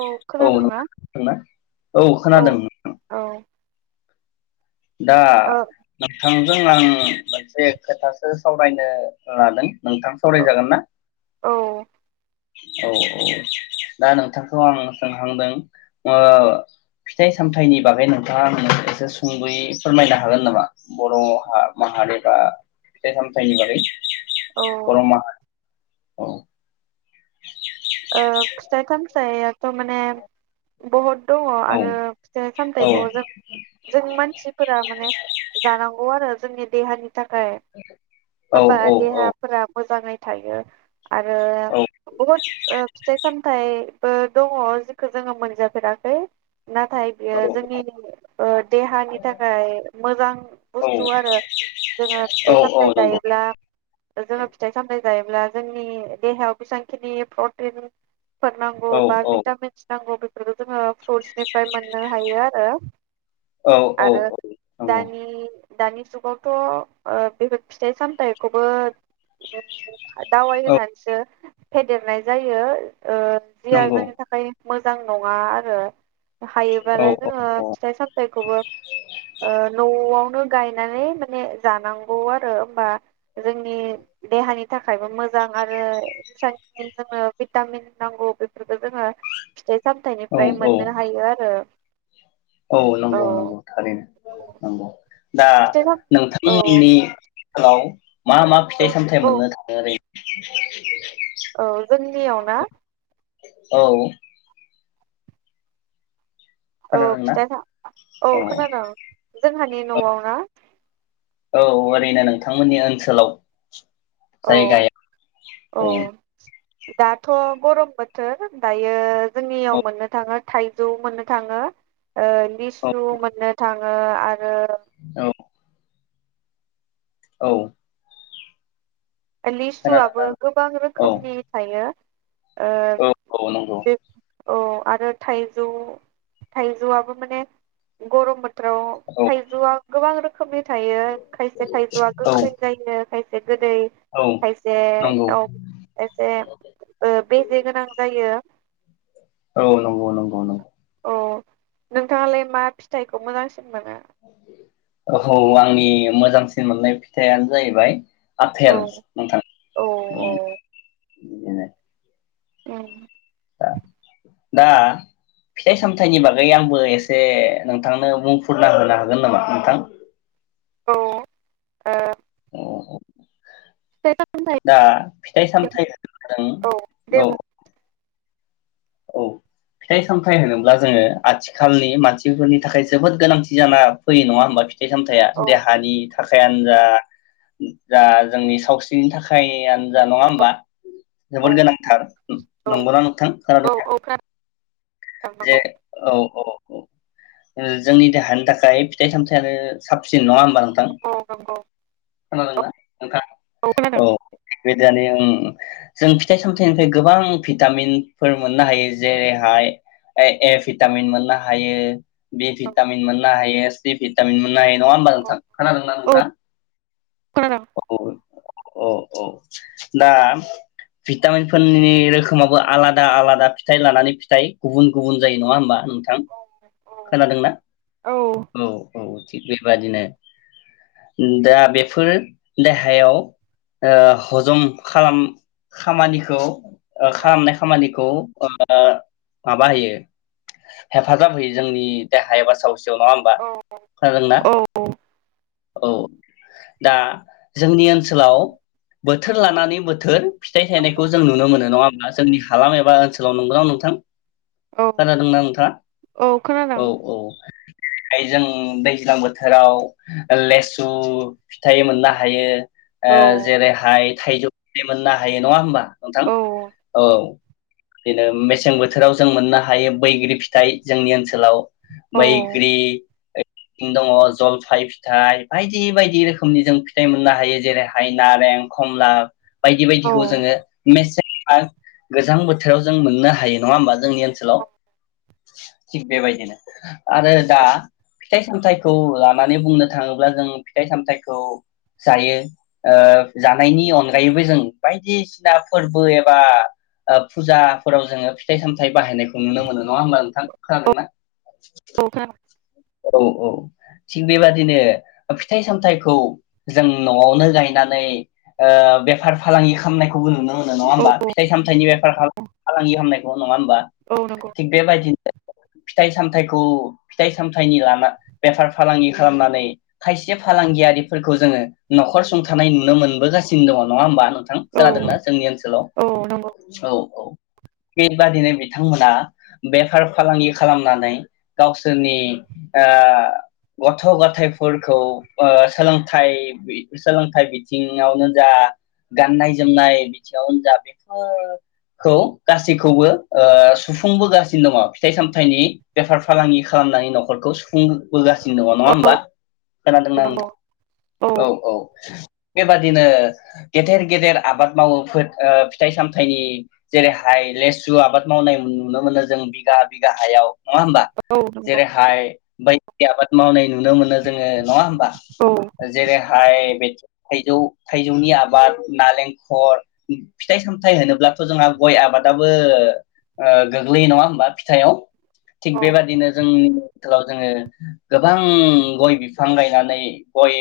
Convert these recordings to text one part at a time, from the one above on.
औ खोनादोंना नोंथां खोनादोंना औ औ दा औ नोंथां जों आं मोनसे खोथासो सावरायनो लादों नोंथां सावरायजागोन ना? औ औ औ दा नोंथांखौ आं सोंहांदों ओ फिथाइ सामथाइनि बागै नोंथाङा आंनो एसे सुं बै फोरमायनो हागोन नामा बर माहारि एबा फिथाइ सामथाइनि बागै? बर माहारि औ ओ फिथाइ सामथाइआ माने बहद दङ औ आरो फिथाइ औ सामथायाइखौ जों जों मानसिफोरा माने जानांगौ आरो जोंनि देहानि थाखाय औ होनबा देहाफोरा मोजाङै थायो आरो बहुद फिथाइ सामथाइबो दङ जेखो जोङो मोनजाफेराखै नाथाय बियो जोंनि ओ देहानि थाखाय मोजां बुस्थु आरो जोङो फिथाइ सामथाइ जायोब्ला जोङो फिथाइ सामथाइ जायोब्ला जोंनि देहायाव बेसेबांखिनि फ्रट टिन फोर नांगौ औ नंगौ औ बा भिटामिन सि नांगौ बे फोरबो जोंहा फ्रुटसनिफ्राय मोननो हायो आरो औ नंगौ आरो औ दानि दानि जुगावथ ओ बेफोर फिथाइ सामथाइखौबो दाउाय होनानसो फेदेरनाय जायो ओ जिया नंगौ जोंनि थाखाय मोजां नङा आरो औ हायोबालाय जोङो औ औ फिथाइ सामथाइखौबो ओ नआव नो गायनानै माने जानांगौ आरो होमबा जोंनि देहानि थाखायबो मोजां आरो [unintelligible] जोंनो भिटामिन नांगौ बेफोरखो जोङो फिथाइ औ सामथाइनिफ्राय औ मोननो हायो आरो। औ नंगौ औ नंगौ थारैनो नंगौ। दा फिथाइ साम औ नोंथांमोननि हेलाव मा मा फिथाइ औ सामथाइ औ मोननो थाङो ओरै [unintelligible] औ जोंनियाव ना? औ औ फिथाइ साम औ खोनादों। जोंहानि नआव ना? औ ओरैनो नोंथांमोननि ओनसोलाव अ जायगायाव अ औ दाथ गरम बोथोर दायो जोंनियाव मोननो थाङो थाइजौ मोननो थाङो ओ लिसु मोननो थां ओ आरो औ औ लिसुआबो गोबां औ रोखोमनि थायो ओ औ खोनादोंना बि औ आरो थाइजौ थाइजौआबो माने गरम बोथ थोराव औ थाइजौआ गोबां रो खोमनि थायो खायसे थायजौआ औ गोखै जायो खाय से गोदै औ नंगौ औ नंगौ खायसेयाव खायसे ओ बेजे गोनां जायो। औ नंगौ नंगौ नंगौ औ नोंथाङालाय मा फिथाइखौ मोजांसिन मोनो? औ आंनि मोजांसिन मोननाय फिथाइयानो जायैबाय आफेल औ नोंथां औ औ उम [unintelligible] उम दा फिथाइ सामथायाइनि बागै आंबो एसे नोंथांनो बुंफुरना होनो हागोन नामा नोंथां? औ ओ औ औ सामथाइ दा फिथाइ सामथाइ होदों औ दे औ बुं औ फिथाइ सामथाइ होनोब्ला जोङो आथिखालनि मानसिफोरनि थाखाय जोबोद गोनांथि जाना फैयो नङा होमबा? फिथाइ सामथाइया औ देहानि थाखायानो जा जा जोंनि सावस्रिनि थाखाय आनो जा नङा होमबा औ जोबोद गोनांथार नंगौना नोंथां? औ खोनादोंना औ खोनादों। जे नंगौ औ ओ जोंनि देहानि थाखाय फिथाइ सामथाइयानो साबसिन नङा होमबा नों थां औ नंगौ खोनादोंना नोंथां? औ बेदानो ओं जों फिथाइ सामथाइनिफ्राय गोबां भिटामिनफोर मोननो हायो जेरैहाय ए ए भिटामिन मोननो हायो। भि औ भिटामिन मोननो हायो। सि भिटामिन मोननो हायो। नङा होनबा औ नोंथां खोनादोंना औ नोंथां? खोनादों औ। औ औ दा भिटामिनफोरनि रोखोमाबो आलादा आलादा फिथाइ लानानै फिथाइ गुबुन गुबुन जायो नङा होमबा‌ नों थां? औ औ खोनादों औ औ खोनादोंना? औ औ औ थिग बेबादिनो दा बेफोर देहायाव ओ हजम खालाम खामानिखौ ओ खालामनाय खामानिखौ ओ आ माबा होयो हेफाजाब होयो जोंनि देहा एबा सावस्रि आव नङा होनबा खोनादोंना? औ, दा जोंनि ओनसोलाव बोथोर लानानै बोथोर फिथाइ थायनायखौ जों नुनो मोनो नङा होमा जोंनि हालाम एबा बा ओनसोलाव नंगौना नोंथां? खोनादोंना नोंथाङा? औ खोनादों औ औ यै जों दैज्लां बोथोराव ओ लेसु फिथाइ मोननो हायो। ओ औ जेरैहाय थाइजौ बे मोननो हायो नङा होमबा? नोंथां औ बिदिनो मेसें बो थोराव जों मोननो हायो बैग्रि फिथाइ जोंनि ओनसोलाव मैख्रि दङ जलफाय फिथाइ बायदि बायदि रोखोमनि जों फिथाइ मोननो हायो जेरैहाय नारें खमला बायदि बायदिखौ जोङो मेसें [unintelligible] गोजां बोथोराव जों मोननो हायो। नङा होनबा जोंनि ओनसोलाव थिक बेबायदिनो आरो दा फिथाइ सामथाइखौ लानानै बुंनो थाङोब्ला जों फिथाइ सामथाइखौ जायो ओ जानायनि अनगायैबो जों बायदिसिना फोरबो एबा ओ फुजाफोराव जोङो फिथाइ सामथाइ बाहायनायखौ नुनो मोनो नङा होमबा नोंथां खोनादोंना? औ खोनादों औ औ थिग बेबादिनो फिथाइ सामथाइखौ जों न'आवनो गायनानै ओ बेफार फालांगि खामनाय खौबो नुनो मोनो नङा होमबा? फिथाइ सामथाइनि बेफार फा-फालांगि खालामनाय नङा होमबा औ नंगौ औ थिग बेबायदिनो फिथाइ सामथाइखौ फिथाइ सामथाइनि लाना बेफार फालांगि खालामनानै खायसे फालांगियारिफोरखौ जोङो न'खर सुंथानाय नुनो मोनबोगासिनो दङ नङा होमबा नों थां खोनादोंना? जोंनि ओनसोलाव औ नंगौ औ औ बेबादिनो बिथांमोना बेफार फालांगि खालामनानै गावसोरनि ओ गथ' गथायाइफोरखौ ओ सोलोंथाइ बि सोलोंथाइ बिथिङावनो जा गाननाय जोमनाय बिथिङावनो जा बेफोरखौ गासैखौबो ओ सुफुंबोगासिनो दङ फिथाइ सामथाइनि बेफार फालांगि खालामनायनि न' खरखौ सुफुंबोगासिनो दङ नङा होमबा? खोनादोंना नों? औ औ बेबादिनो गेदेर गेदेर आबाद मावो फोद ओ फिथाइ सामथाइनि जेरैहाय लेसु आबाद मावनाय नुनो मोनो जों बिगा बिगा हायाव। नङा होमबा? औ नंगौ जेरै हाय बायदि आबाद मावनाय नुनो मोनो जोङो नङा होनबा? औ जेरैहाय हाय थाइजौ थाइजौनि आबाद, नालेंखर फिथाइ सामथायाइ होनोब्लाथ' जोंहा गय आबादाबो ओ गोग्लैयो नङा होमबा फिथाइआव। औ थिग बेबादिनो जों [unintelligible] जोङो गोबां गय बिफां गायनानै गय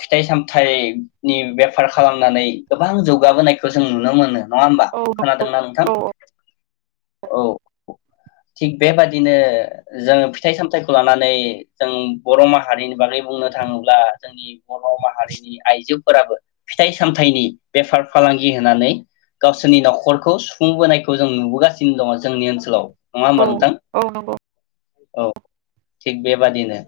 फिथाइ सामथाइनि बेफार खालामनानै गोबां जौगाबोनायखौ जों नुनो मोनो। नङा होमबा औ नंगौ खोनादोंना नोंथां? औ औ थिग बेबादिनो जोङो फि थाइ सामथाइखौ लानानै जों बर' माहारिनि बागै बुंनो थाङोब्ला जोंनि बर' माहारिनि आइजोफोराबो फिथाइ सामथाइनि बेफार फालांगि होनानै गावसोरनि न'खरखौ सुफुंबोनायखौ जों नुबोगासिनो दङ जोंनि ओनसोलाव। नङा औ होनबा नोंथां। औ नंगौ अ थिग बेबादिनो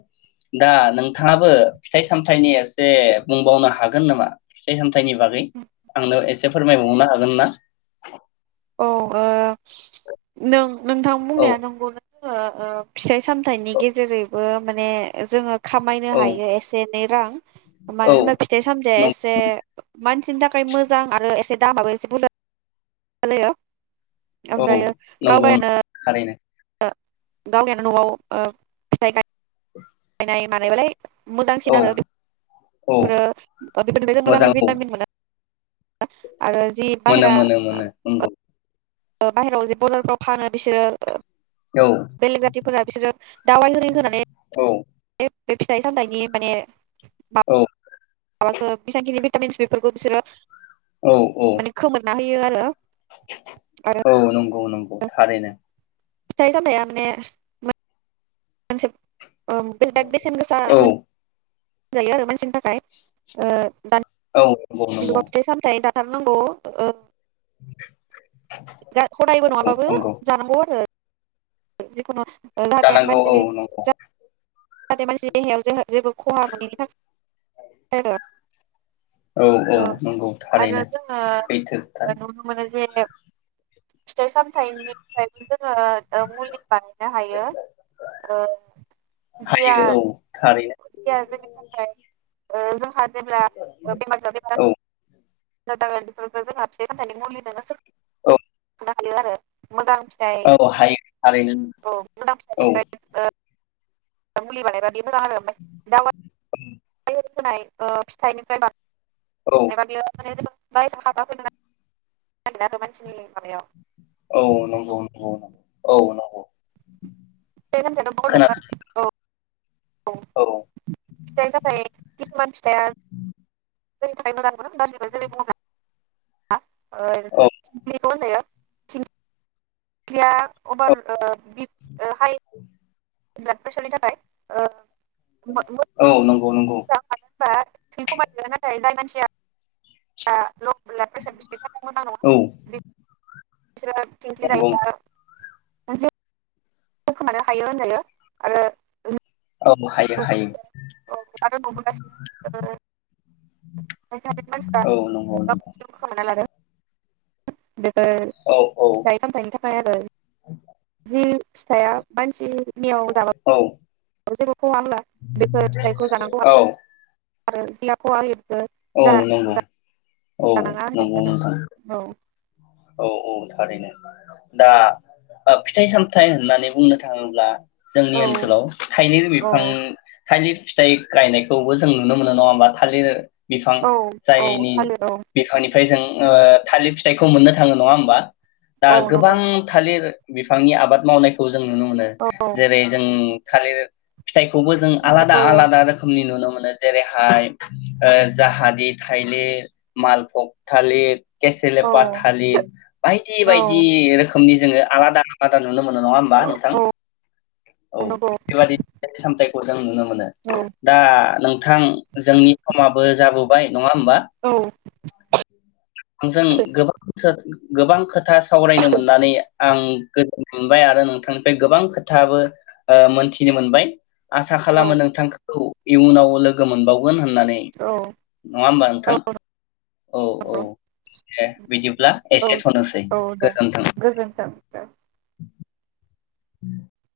दा नोंथाङाबो फिथाइ सामथायाइनि एसे बुंबावनो हागोन नामा फिथाइ सामथ। नि बागै आंनो एसे। फोरमायबावनो हागोन ना। औ ओ। नों। नोंथां औ बुंनाया नंगौनो। जोङो ओ फिथाइ सामथाइनि गेजेरैबो माने जोङो। खामायनो औ हायो एसे एनै। दां। मानो औ होनबा फिथाइ सामथायाइया नं एसे मानसिनि थाखाय मोजां आरो। से दामाबो एसे बुरजा। [unintelligible] औ ओमफ्रायो नंगौ गावगायनो। थारैनो गावनियानो ओ नआव फिथाइ [unintelligible] [unintelligible] नाय मानायबालाय। मोजांसिन औ आरो। औ मोजां औ [unintelligible] आरो जि मोनो बाहेरा। मोनो मोनो नंगौ बाहेरायाव जे बजारफ्राव फानो बिसोरो ओ औ बेलेग जाथिफोरा बिसोरो दावाय होनानै। औ बे फिथाइ सामथाइनि माने। औ। [unintelligible] बिसांखिनि भिटामिस बिफोरखौ बिसोरो। औ औ माने खोमोरना होयो होयो आरो आरो औ नंगौ नंगौ थारैनो फिथाय सामथाय आ माने मानसे बे बेसेन गोसा औ जायो आरो मानसिनि थाखाय ओ [unintelligible] औ नंगौ नंगौ [unintelligible] थाथारनांगौ ओ [inaudible] हदायबो औ नङाबाबो नंगौ जानांगौ आरो जिखुनु जाहाथे जानांगौ औ मानसिनि नंगौ। जाहाथे मानसिनि देहायाव जोंहा जेबो खहा मोनैनि थाखाय आरो औ औ ओ नंगौ आरो थारैनो जोङो सैथो खोथा नुनो मोनो जे फिथाइ सामथाइनिफ्रायबो जोङो मुलि बानायनो हायो ओ हायो औ थारैनो दैया जोंनि थाखाय [unintelligible] जेब्ला बेमार औ [unintelligible] [unintelligible] औ सोखांनो हायो आरो। मोजां फिथाइ औ हायो थारैनो औ मोजां औ। फिथाइनिफ्राय [unintelligible] [unintelligible] ओ [unintelligible] औ [unintelligible] [unintelligible] जागोन मानसिनि माबायाव [unintelligible] औ नंगौ नंगौ। औ नंगौ। [unintelligible] औ खोनादों फिथाइनि थाखाय खिसुमान फिथाइया जोंनि थाखाय मोजांबो गाज्रिबो जेरै बुङोब्ला ओ औ [unintelligible] खौबो होनजायो। थिं ख्लिया औ अबार ओ ओ हा बिराद बोसोरनि थाखाय ओ औ नंगौ नंगौ। बा थै खमायनो नाथाय जाय मानसिया ल' ब्लाड प्रेसार बिसोरनि थाखाय मोजां नङा औ नंगौ [inaudible] [unintelligible] खोमानो हायो होनजायो आरो ओ औ हायो ओउ हायो ओउ आरो नुबोगासिनो खायसे खायसे औ नंगौ नंगौ मानसिफ्रा ओ खोमाना लादों। बेफोर औ औ फिथाइ सामथायाइनि थाखाय आरो जि फिथाइया मानसिनियाव औ जाबाबो जेबो खहा होआ बेफोर फिथाइखौ जानांगौ आ औ आरो बिलाबखौ आ [unintelligible] औ नंगौ। औ जानाङा नंगौ होनजायो नोंथां आरो औ औ नों थारैनो दा ओ फिथाइ सामथाइ होननानै बुंनो थाङोब्ला जोंनि औ ओनसोलाव थाइगिर औ बिफां थालिर फिथाइ गायनायखौबो जों नुनो मोनो नङा होमबा थालिर बिफां औ औ जायनि थालिर औ बिफानि फाय जों ओ थालिर फिथाइखौ मोननो थाङो नङा होमबा दा औ नंगौ गोबां थालिर बिफांनि आबाद मावनायखौ जों जों नुनो मोनो औ जेरै जों थालिर फिथाइखौबो जों आलादा नंगौ आलादा रोखोमनि नुनो मोनो नो जेरैहाय ओ जाहादि थाइलिर मालफक थालिर केसेलो औ पाथालिर बायदि औ बायदि रोखो खोमनि जोङो आलादा आलादा नुनो मोनो नङा होनबा नोंथां औ नंगौ बेबादि फिथाइ-सामथाइ खौ जों नुनो मोनो दा नों थां जोंनि समाबो जाबो बाय नङा होमबा [unintelligible] जों गोबांथार गोबां खोथा सावरायनो मोननानै आं गोजोन मोनबाय आरो नोंथांनिफ्राय गोबां खोथाबो ओ मोनथिनो मोनबाय। आसा खालामो नोंथांखौ इयुनाव लोगो मोनबावगोन होनना नङा होमबा नोंथां औ औ दे बिदिब्ला एसेथनोसै औ दे गोजोन्थों। गोजोन्थों [inaudible]